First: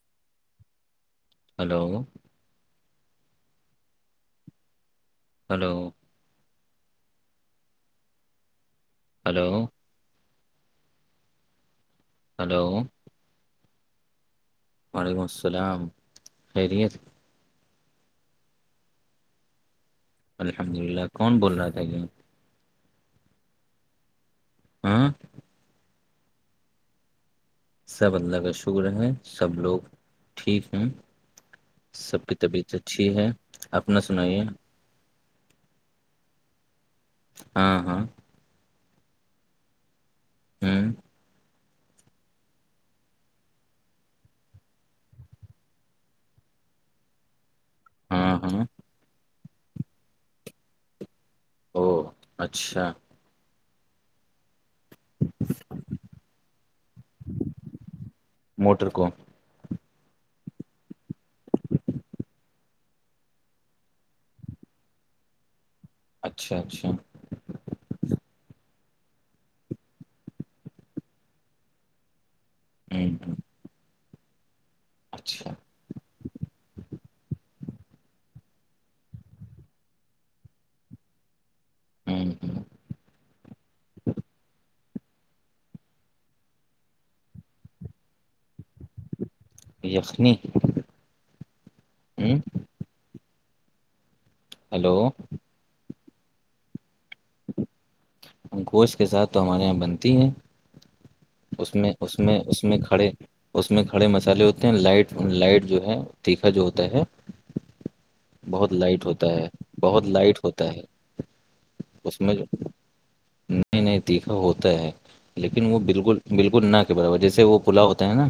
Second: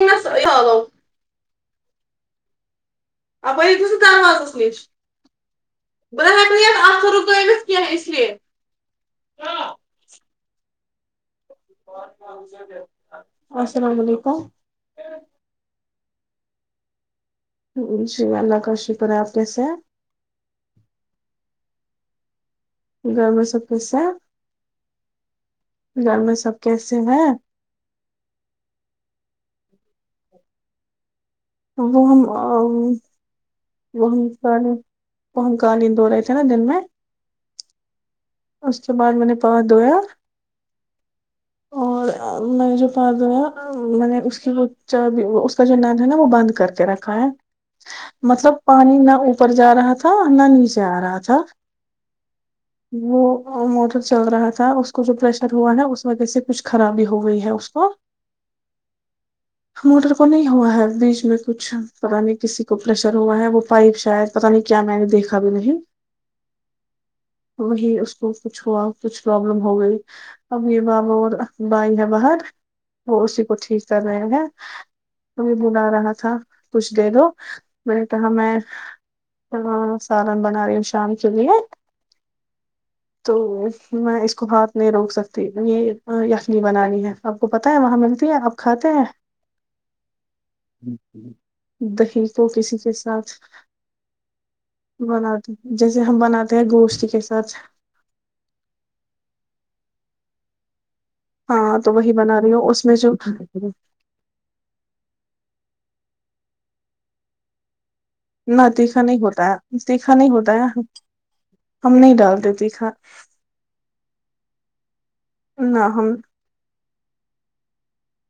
س ہلو اپر س دروازس نش ہلو ب نہ ہیکک ن نہ یہ ا آخر رکویت کیہ اس لیے ہلو ہلو السلام علیکم وعلیکم السلام خیریت ہ شی اللہ کا ش پرا اپنے س الحمد للہ کون بول رہا تھا یہ گھر میں سب کےس ہاں گھر میں سب کیسے ہیں سب اللہ کا شکر ہے سب لوگ ٹھیک ہیں سب کی طبیعت اچھی ہے اپنا سنائیے وہنکالی وہنکالیند ہو رہے تھے نا دن میں ہاں ہاں اس کے بعد میں نے پاس دھویا ہوں اور میں نے جو پادر ہے میں نے اس کی اس کا جو نل ہے نا وہ بند کر کے رکھا ہے ہاں مطلب ہاں پانی نہ اوپر جا رہا تھا نہ نیچے آ رہا تھا او اچھا وہ موٹر چل رہا تھا اس کو جو پریشر ہوا ہے اس وجہ سے کچھ خرابی ہو گئی ہے اس کو موٹر کو موٹر کو نہیں ہوا ہے بیچ میں کچھ پرانیے کسی کو پریشر ہوا ہے وہ پائپ شاید پتا نہیں کیا میں نے دیکھا بھی نہیں اچھا اچھا وہی اس کو کچھ ہوا کچھ پرابلم ہو گئی اب یہ بابا اور بھائی ہے باہر وہ ہوں، اسی کو ٹھیک طرنا ہےگ اچھا کی آ رہا تھا کچھ دیر ہو میں نے کہا میں سالن بنا رہی ہوں شام کے لیے ہوں ہوں۔ تو میں اس کو بہات نہیں روک سکتی یہ یخنی بنانی ہے آپ کو پتہ ہے وہاں ملتی ہے آپ کھاتے ہیں یخنی دہی ہوں کو کسی کے ساتھ ہلو بنا جیسے ہم بناتے ہیں گوشت کے ساتھ گوشت کے ساتھ تو ہمارے یہاں بنتی ہیں اس ہاں میں تو وہی اس میں بنا رہی اس ہوں میں کھڑے جو اس میں کے کھڑے مسالے ہوتے ہیں لائٹ لائٹ جو ہے تیکھا جو ہوتا ہے نہ تیکھا نہیں ہوتا ہے تیکھا نہیں ہوتا ہے ہم نہیں ڈالتے تیکھا نئے نئے تیکھا ہوتا ہے لیکن وہ نہ ہم بالکل بالکل نہ کے برابر جیسے وہ پھلا ہوتا ہے نا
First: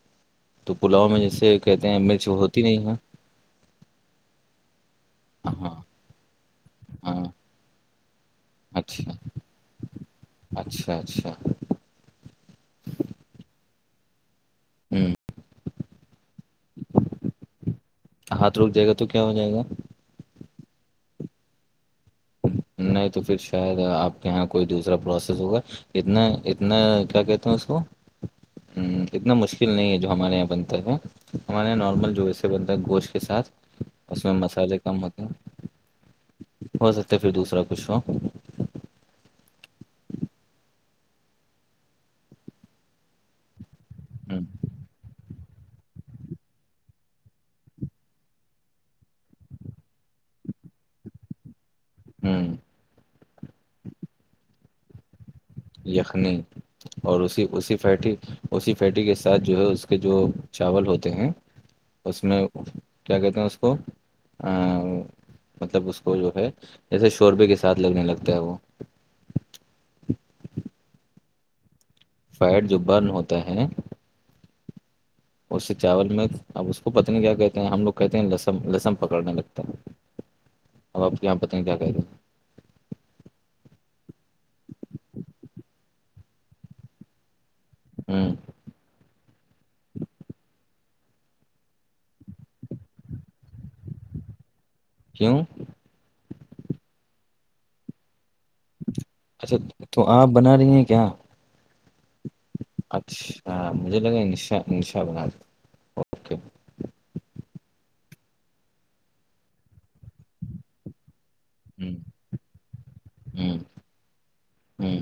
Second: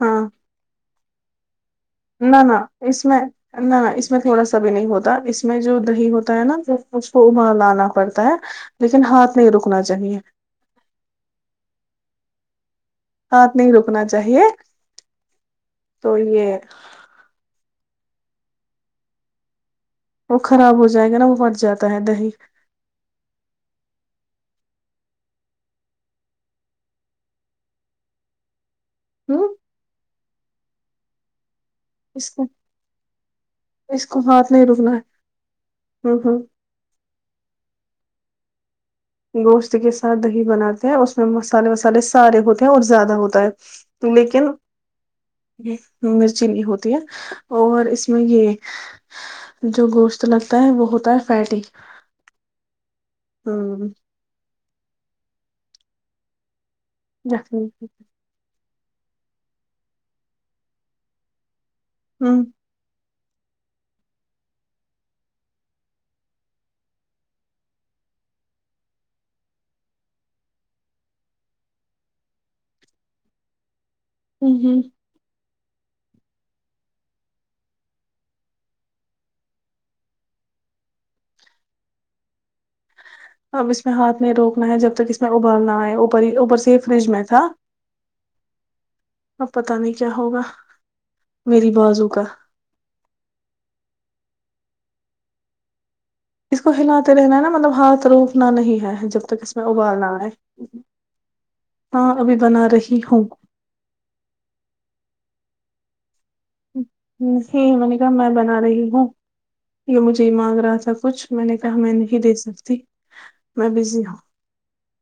ہاں تو پلوا میں جیسے کہتے ہیں میں نہ نہ اس میں نہ اس میں تھوڑا سا بھی نہیں ہوتا اس میں ہاں جو دہی ہوتا ہے نا اس ہاں کو ابالانا پڑتا ہے لیکن اچھا ہاتھ نہیں رکنا چاہیے اچھا اچھا ہاتھ نہیں رکنا چاہیے ہوں تو یہ ہاتھ روک جائے گا تو کیا ہو جائے گا وہ خراب ہو جائے گا نا وہ مٹ جاتا ہے دہی نہیں تو پھر شاید آپ کے یہاں کوئی دوسرا پروسیس ہوگا اتنا اتنا کیا کہتے ہیں اس کو ہ اتنا ہ مشکل نہیں ہے جو ہمارے یہاں بنتا ہے ہمارے یہاں نارمل اس کو جوسے بنتا ہے گوشت کے ساتھ اس میں مسالے کم ہوتے ہیں ہاں ہاں ہو سکتا ہے پھر دوسرا کچھ ہو گوشت کے ساتھ دہی بناتے ہیں اس میں مسالے وسالے سارے ہوتے ہیں اور زیادہ ہوتے تو لیک ہوں ن ج مرچینی ہوتی ہے اور اس میں یہ جو گوشت لگتا ہے وہ ہوتا ہے فیٹی ہوں ہاں یخنی اور اسی اسی پیٹیھی اسی پیٹی کے ساتھ جو ہے اس کے جو چاول ہوتے ہیں اس میں کیا کہتے ہیں اس کو مطلب اس کو جو ہے جیسے شوربے کے ساتھ لگنے لگتا ہے وہ فائٹ جو برن ہوتا ہے جی جی اس سے چاول میں اب اس کو پتہ نہیں کیا کہتے ہیں ہم لوگ کہتے ہیں لسم لسن پکڑنے لگتا ہے اب آپ کو یہاں پتیں کیا کہتےے اب اس میں ہاتھ میں روکنا ہے جب تک اس میں ابالنا ہے اوپر ہی اوپر سے ہی فریج میں تھا ہوں اب پتا نہیں کیا ہوگا میری بازو کا کیوں اس کو ہلاتے رہنا ہے نا مطلب ہاتھ روپنا نہیں ہے جب تک اس اچھا میں تو ابالنا ہے آپ بنا رہی ہیں کیا ہاں ابھی بنا رہی ہوں ہاں مجھے لگا نشا نشا بنا کے ہی منیکا میں بنا رہی ہوں یہ مجھے مانگ رہا تھاب کچھ میں نے کہا میں ہوں نہیں دے سکتی ہوں میں بزی ہوں ہوں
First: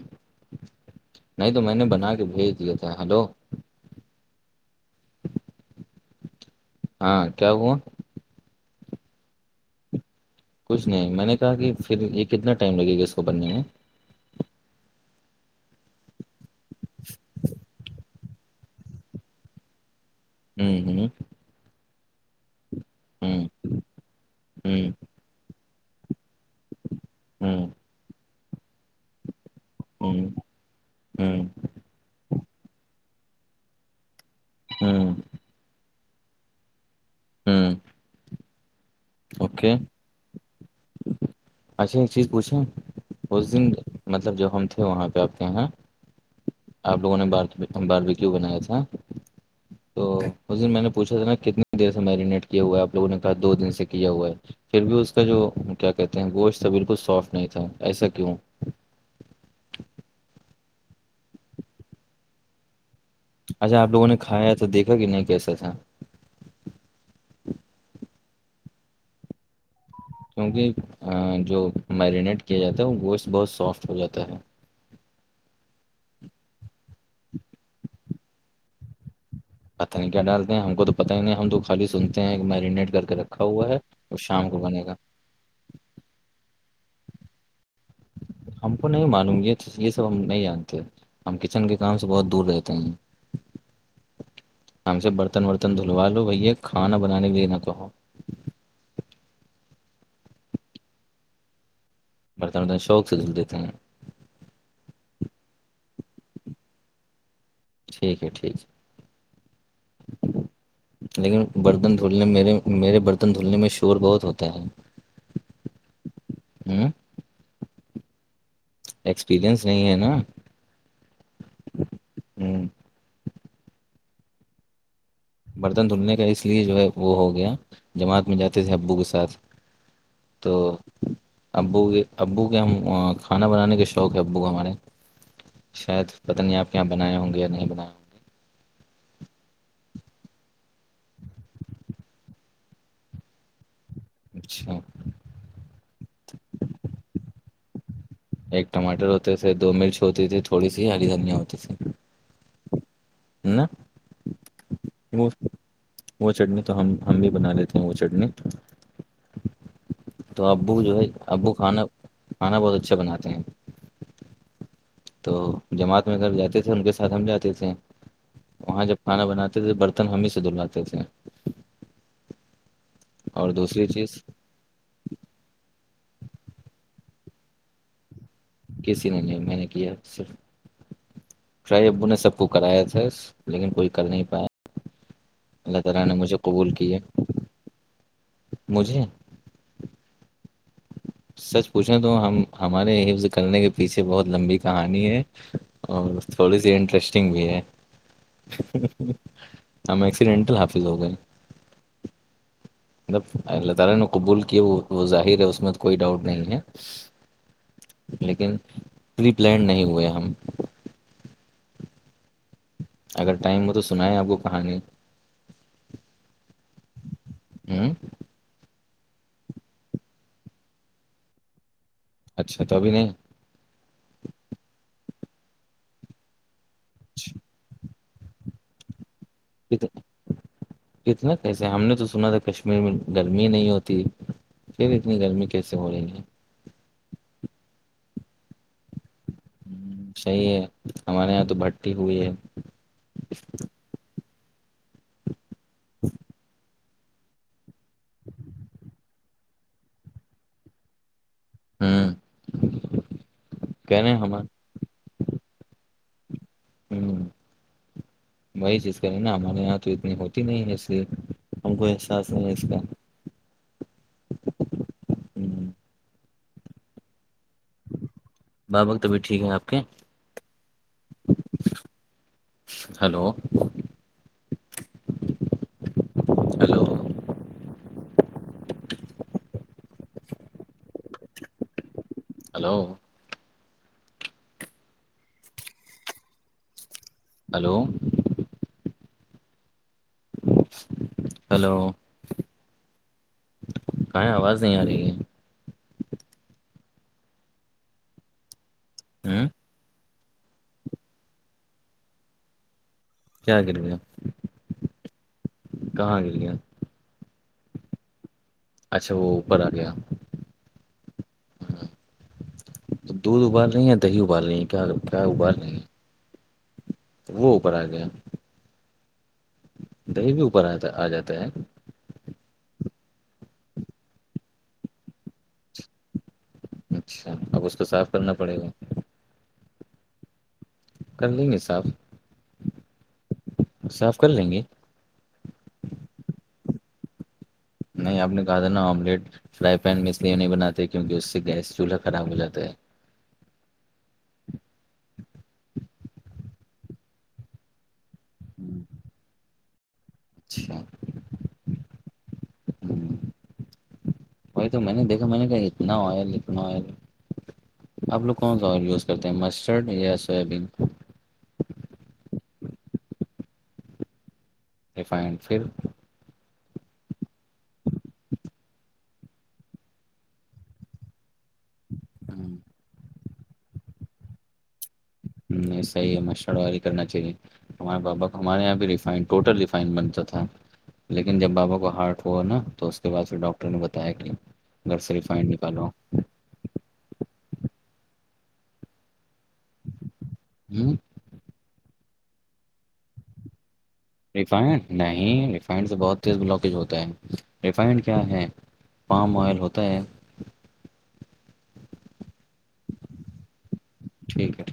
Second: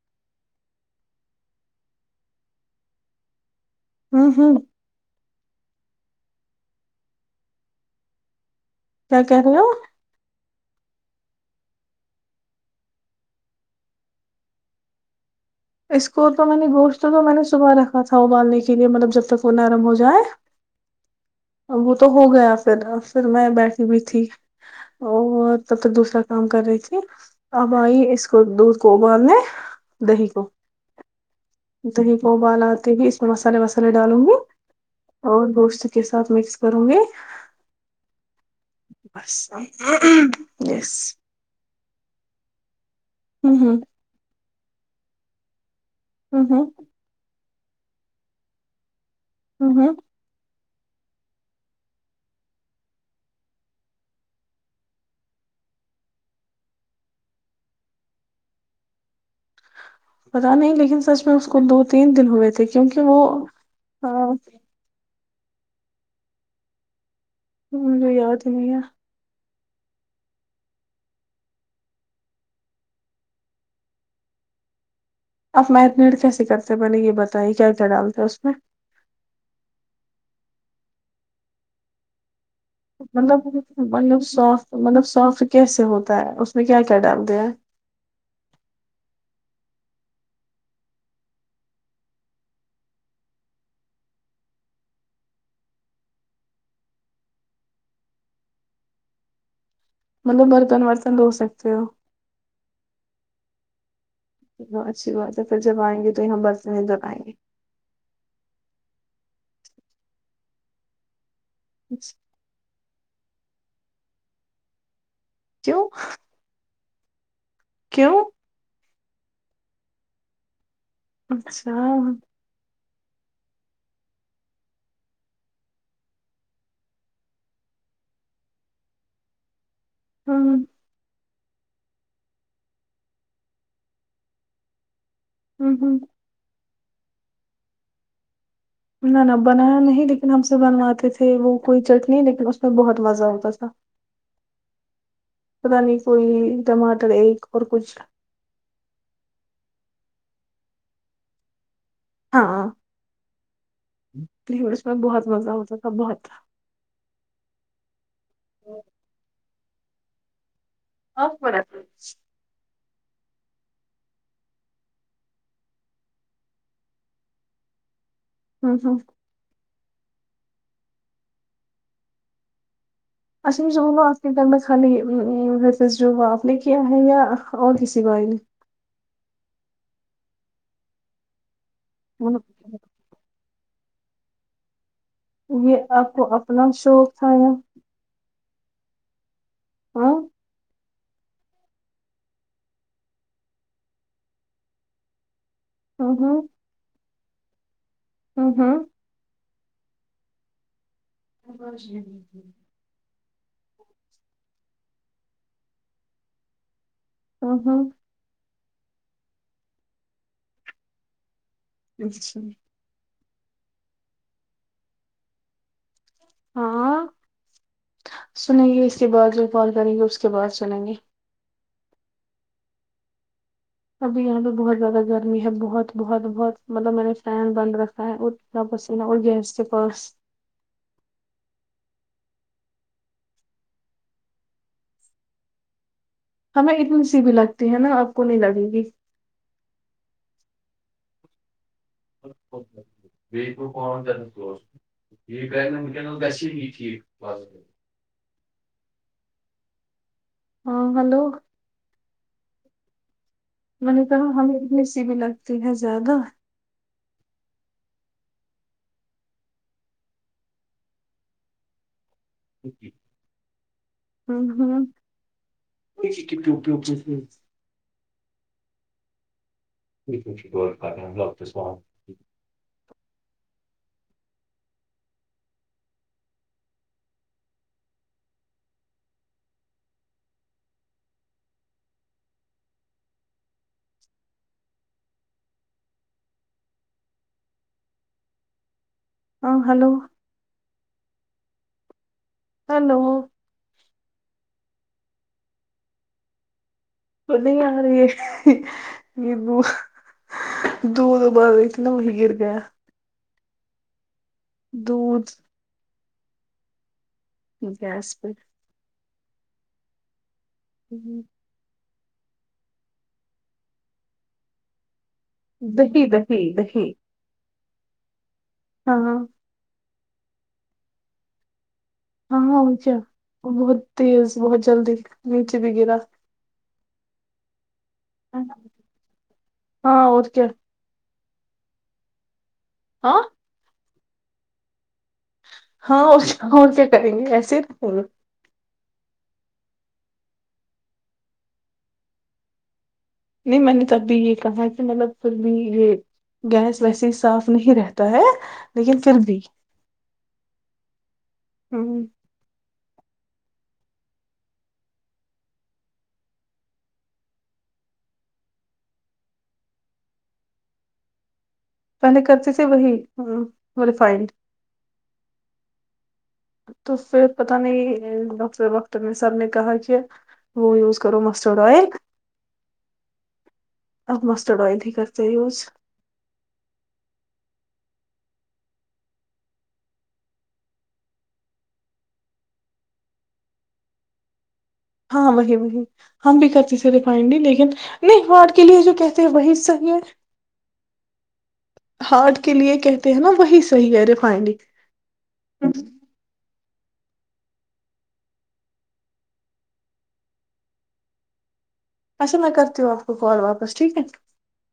نہیں تو میں نے بنا کے بھیج دیا تھا ہیلو ہاں ہاں ہاں کیا ہوا کیا کہہ رہ ہو کچھ نہیں میں نے کہا کہ پھر یہ کتنا ٹائم لگے گا اس کو بننے میں اس کو تو میں نے گوشت تو میں نے صبح رکھا تھا ابالنے کے لیے مطلب جب تک وہ نرم ہو جائے ہوں ہوں وہ تو ہو گیا پھر پھر میں بیٹھی بھی تھی ہوں اور تو پھر دوسرا کام کر رہی تھی ہوں اب آئی اس کو دودھ کو ابالنے ہوں دہی کو ہوں دہ کو ابال آ کے بھی اس میں مسالے وسالے ڈالوں گی ہوں اور گوشت کے ساتھ مکس کروں گی ہوں بس اوکے یس اچھا ایک چیز پوچھیں اس ہ دن ہ مطلب جو ہم تھے وہاں پہ آپ کے یہاں ہوں ہوں آپ لوگوں نے بار بارویکو بنایا تھا ہوں ہوں تو میں نے پوھا تھا نا کتنی دیر سے میرینیٹ کیا ہوا آپوگوں نے کہ دو دن سے کیا ہوا ہے پھر بھی اس کا جو کیا کہتے ہیں گوشت تھا بالکل سافٹ نہیں تھا ایسا کیوں پتا نہیں لیکن سچ میں اس کو دو تین دن ہوئے تھے کیونکہ وہ اچھا آپ لوگوں نے کھایا تو دھا کہ نہیں کیسا تھاا م جو یاد نہیںیا کیونکہ جو میرینیٹ کیا جاتا ہے گوس بہت سافٹ ہو جاتا ہے آپ میتنیڈ کیسے کرتے ہیں میں نے یہ بتائیے کیا کیا ڈالتے ہیں اس میں پتہ نہیں کیا ڈالتے ہیں ہم کو تو پت ہی نہیں ہم تو خالی سنتے ہیں ایک میرینیٹ کر کے رکھا مطلب ہوا ہے اور مطلب شام کو سافٹ بنے گا مطلب سافٹ کیسے ہوتا ہے اس میں کیا کیا ڈالتے ہیں ہم کو نہیں مانوں گ یہ یہ سب ہم نہیں جانتے ہم کچن کے کام سے بہت دور رہتے ہیں ہم سے برتن ورتن دھلوا لو بھیا کھانا بنانے بھی لینا کہ مطلب برتن برتن ہو سکتے ہو برتن برتن شوق سے دھل دیتے ہیں اچھی بات ہے پھر جب آئیں گے تو یہ ہم بس میں جب آائیں گے ٹھیک ہے ٹھیک ہے لیکن برتن دھلنے میرے میرے برتن دھلنے میں شور بہت ہوتا ہے کیوں ہوں کیوں ایکسپیرنس نہیں ہے نا اچھا ہوں برتن دھلنے کا اس لیے جو ہے وہ ہو گیا جماعت میں جاتے تھے ابو کے ساتھ ہ تو ابو کے ابو کے ہم کھانا بنانے کے شوق ہے ابو کو ہمارے ہ شاید پت نہیں آپ کے یہاں بنائے ہوں گے یا نہیں بنائے ہوں گے نہ نہ بنایا نہیں لیکن ہم سے بنواتے تھے وہ کوئی چٹنی لیکن اس میں بہت مزہ ہوتا تھا اچھا پت نہیں کوئی ٹماٹر ایک اور کچھ ایک ٹماٹر ہوتے تھے دو مرچ ہوتی تھی تھوڑی سی ہری دھنیا ہوتی تھی ہاں ہے نا پس میں بہت وہ مزہ ہوتا تھا بہت وہ چٹنی تو ہم بھی بنا لیتے ہیں وہ چٹنی تو ابو جو ہے ابو کھانا ہوں کھانا بہت اچھا بناتے ہیں تو جماعت میں گھر جاتے تھے ان کے ساتھ ہم جاتے تھے وہاں جب ہوں کھانا بناتے تھے بر ہم ہی سے دلہواتے تھے ا اور دوسری چیز شماتی میں خالی جواپ نے کیا ہے یا اور کسی گائی نے کسی نے نہیں میں نے کیا صرف شاہی ابو نے سب کو کرایا تھا لیکن کوئی کر نہیں پایا اللہ یہ تعالی آپ نے کو مجھے قبول اپنا کی ہے شوق تھا یا مجھے ہاں سچ پوچھیں تو ہم ہمارے حفظ کرنے کے پیچھے بہت لمبی کہانی ہے ہوں اور ہوں تھوڑی سی انٹرسٹنگ بھی ہے ہوں ہوں ہم ایکسیڈنٹل حافظ ہو گئے [unintelligible] جب اللہ تعالی نے قبول کیا وہ وہ ظاہر ہے اس میں تو کوئی ڈاؤٹ نہیں ہے ا ہاں لیکن رری پلینڈ نہیں ہوئے ہم اچھا اگر ٹائم ہو تو سنیں آپ کو کہانی ہاں ہوں سنیں گی اس کے بعد جو کال کریں گی اس کے بعد سنیں گے اچھا تو ابھی نہیں ابھی یہاں پہ بہت زیادہ گرمی ہے بہت بہت بہت مطلب میں نے فینڈ بند رکھا ہ ج بسا اور گ ت کتنا کیسے ہم نے تو سنا تھا کشمیر میں گرمی نہیں ہوتی پھر اتنی گرمی کیسے ہو رہی ہے ہمیں اتنی سی بھی لگتی ہے نا آپ کو نہیں لگے گی ہ صحیح ہے ہمارے یہاں تو بھٹی ہوئی ہے کو پ یہ کر ن ونکنس گسی یہ ٹھیک [unintelligible] ہاں ہلو ہاں میں نے کہا ہمیں اتنی سی بھی لگتی ہے زیادہ ہوں وہی چیز کریں نا ہمارے یہاں تو اتنی ہوتی نہیں ایسی ہم کو احساس نہیں ہے اس کا ہوں، [unintelligible] بابقت ابھی ٹھیک ہیں آپ کے جی رہ ہیں ڈاک صوح ہلو ہیلو ہلو ہلو ہاں ہلو ہلو ہلو کہیں آواز نہیں آ رہی ہے تو نہیں ارہی ہے یہ ہ وہ دودھ ابال رہی تھی نا وہیں گر گیا کیا گر گیا دودھ کہاں گر گیا گیس پر اچھا وہ اوپر آ گیا ہمم دودھ ابال رہی ہیں یا دہی ابال رہی ہیں کیا کیا ابال رہی ہیں دہی دہی دہی وہ اوپر آ گیا ہاں ہاں دہی بھی اوپر آ آ جاتا ہے ہاں ہاں وہ کیا بہت تیز بہت جلدی نیچے بھی گرا اچھا اب اس کو صاف کرنا پڑے گا ہاں اور کیا کر لیں گے صاف ہاں صاف کر لیں گے ہاں اور کیا کریں گے ایسے نہیں آپ نے کہا تھا نا آملیٹ فرائی پین میں اس لیے نہیں بناتے کیونکہ اس سے گیس چولہا خراب ہو جاتا ہے نہیں میں نے تبھی یہ کہا کہ مطلب پھر بھی یہ گیس ویسے ہی صاف نہیں رہتا تا‌ہے لیکن پھر بھی اچھا ہمم ہمم وہی تو میں نے دیکھا میں نے کہا اتنا آئل اتنا آئل آپ لوگ کون سا اور یوز کرتے ہیں مسٹرڈ یا سویابین پہلے کرچے سے وہی ریفائنڈ ریفائنڈ پھر تو پھر پت نہیں ڈاکٹر واکٹر میں سر نے کہا کیا وہ یوز کرو مسٹرڈ آئل پھر آپ مسٹرڈ آوئل ت کرتے ہیں یوز ہمم اہے مچ وی کرنا چاہیے ہمارے پابا کو ہمارے یہاں بھیی ٹوٹل ریفائن بنتا تھا لیکن جب بابا کو ہارٹ ہوا نا تو اس کے بعد پھر ڈاکٹر نے بتایا کہ گھر سے ہاں ریفائنڈ وہی وہی نکالو ہم بھی کرتی تھ ریفائنلی لیکن نہیں ہارٹ کے لیے جو کہتے ہیں وہی صحیح ہے ہارٹ کے لیے کہتے ہیں نا وہی صحی ہے ر ریفائنڈ نہیں ریفائنڈ سے بہت تیل بلاکیج ہوتا ہے ریفائنڈ کیا ہے پام آئل ہوتا ہے [inaudible] اچھا میں کرتی ہوں آپ کو کال واپس ٹھیک ہے ٹھیک ہے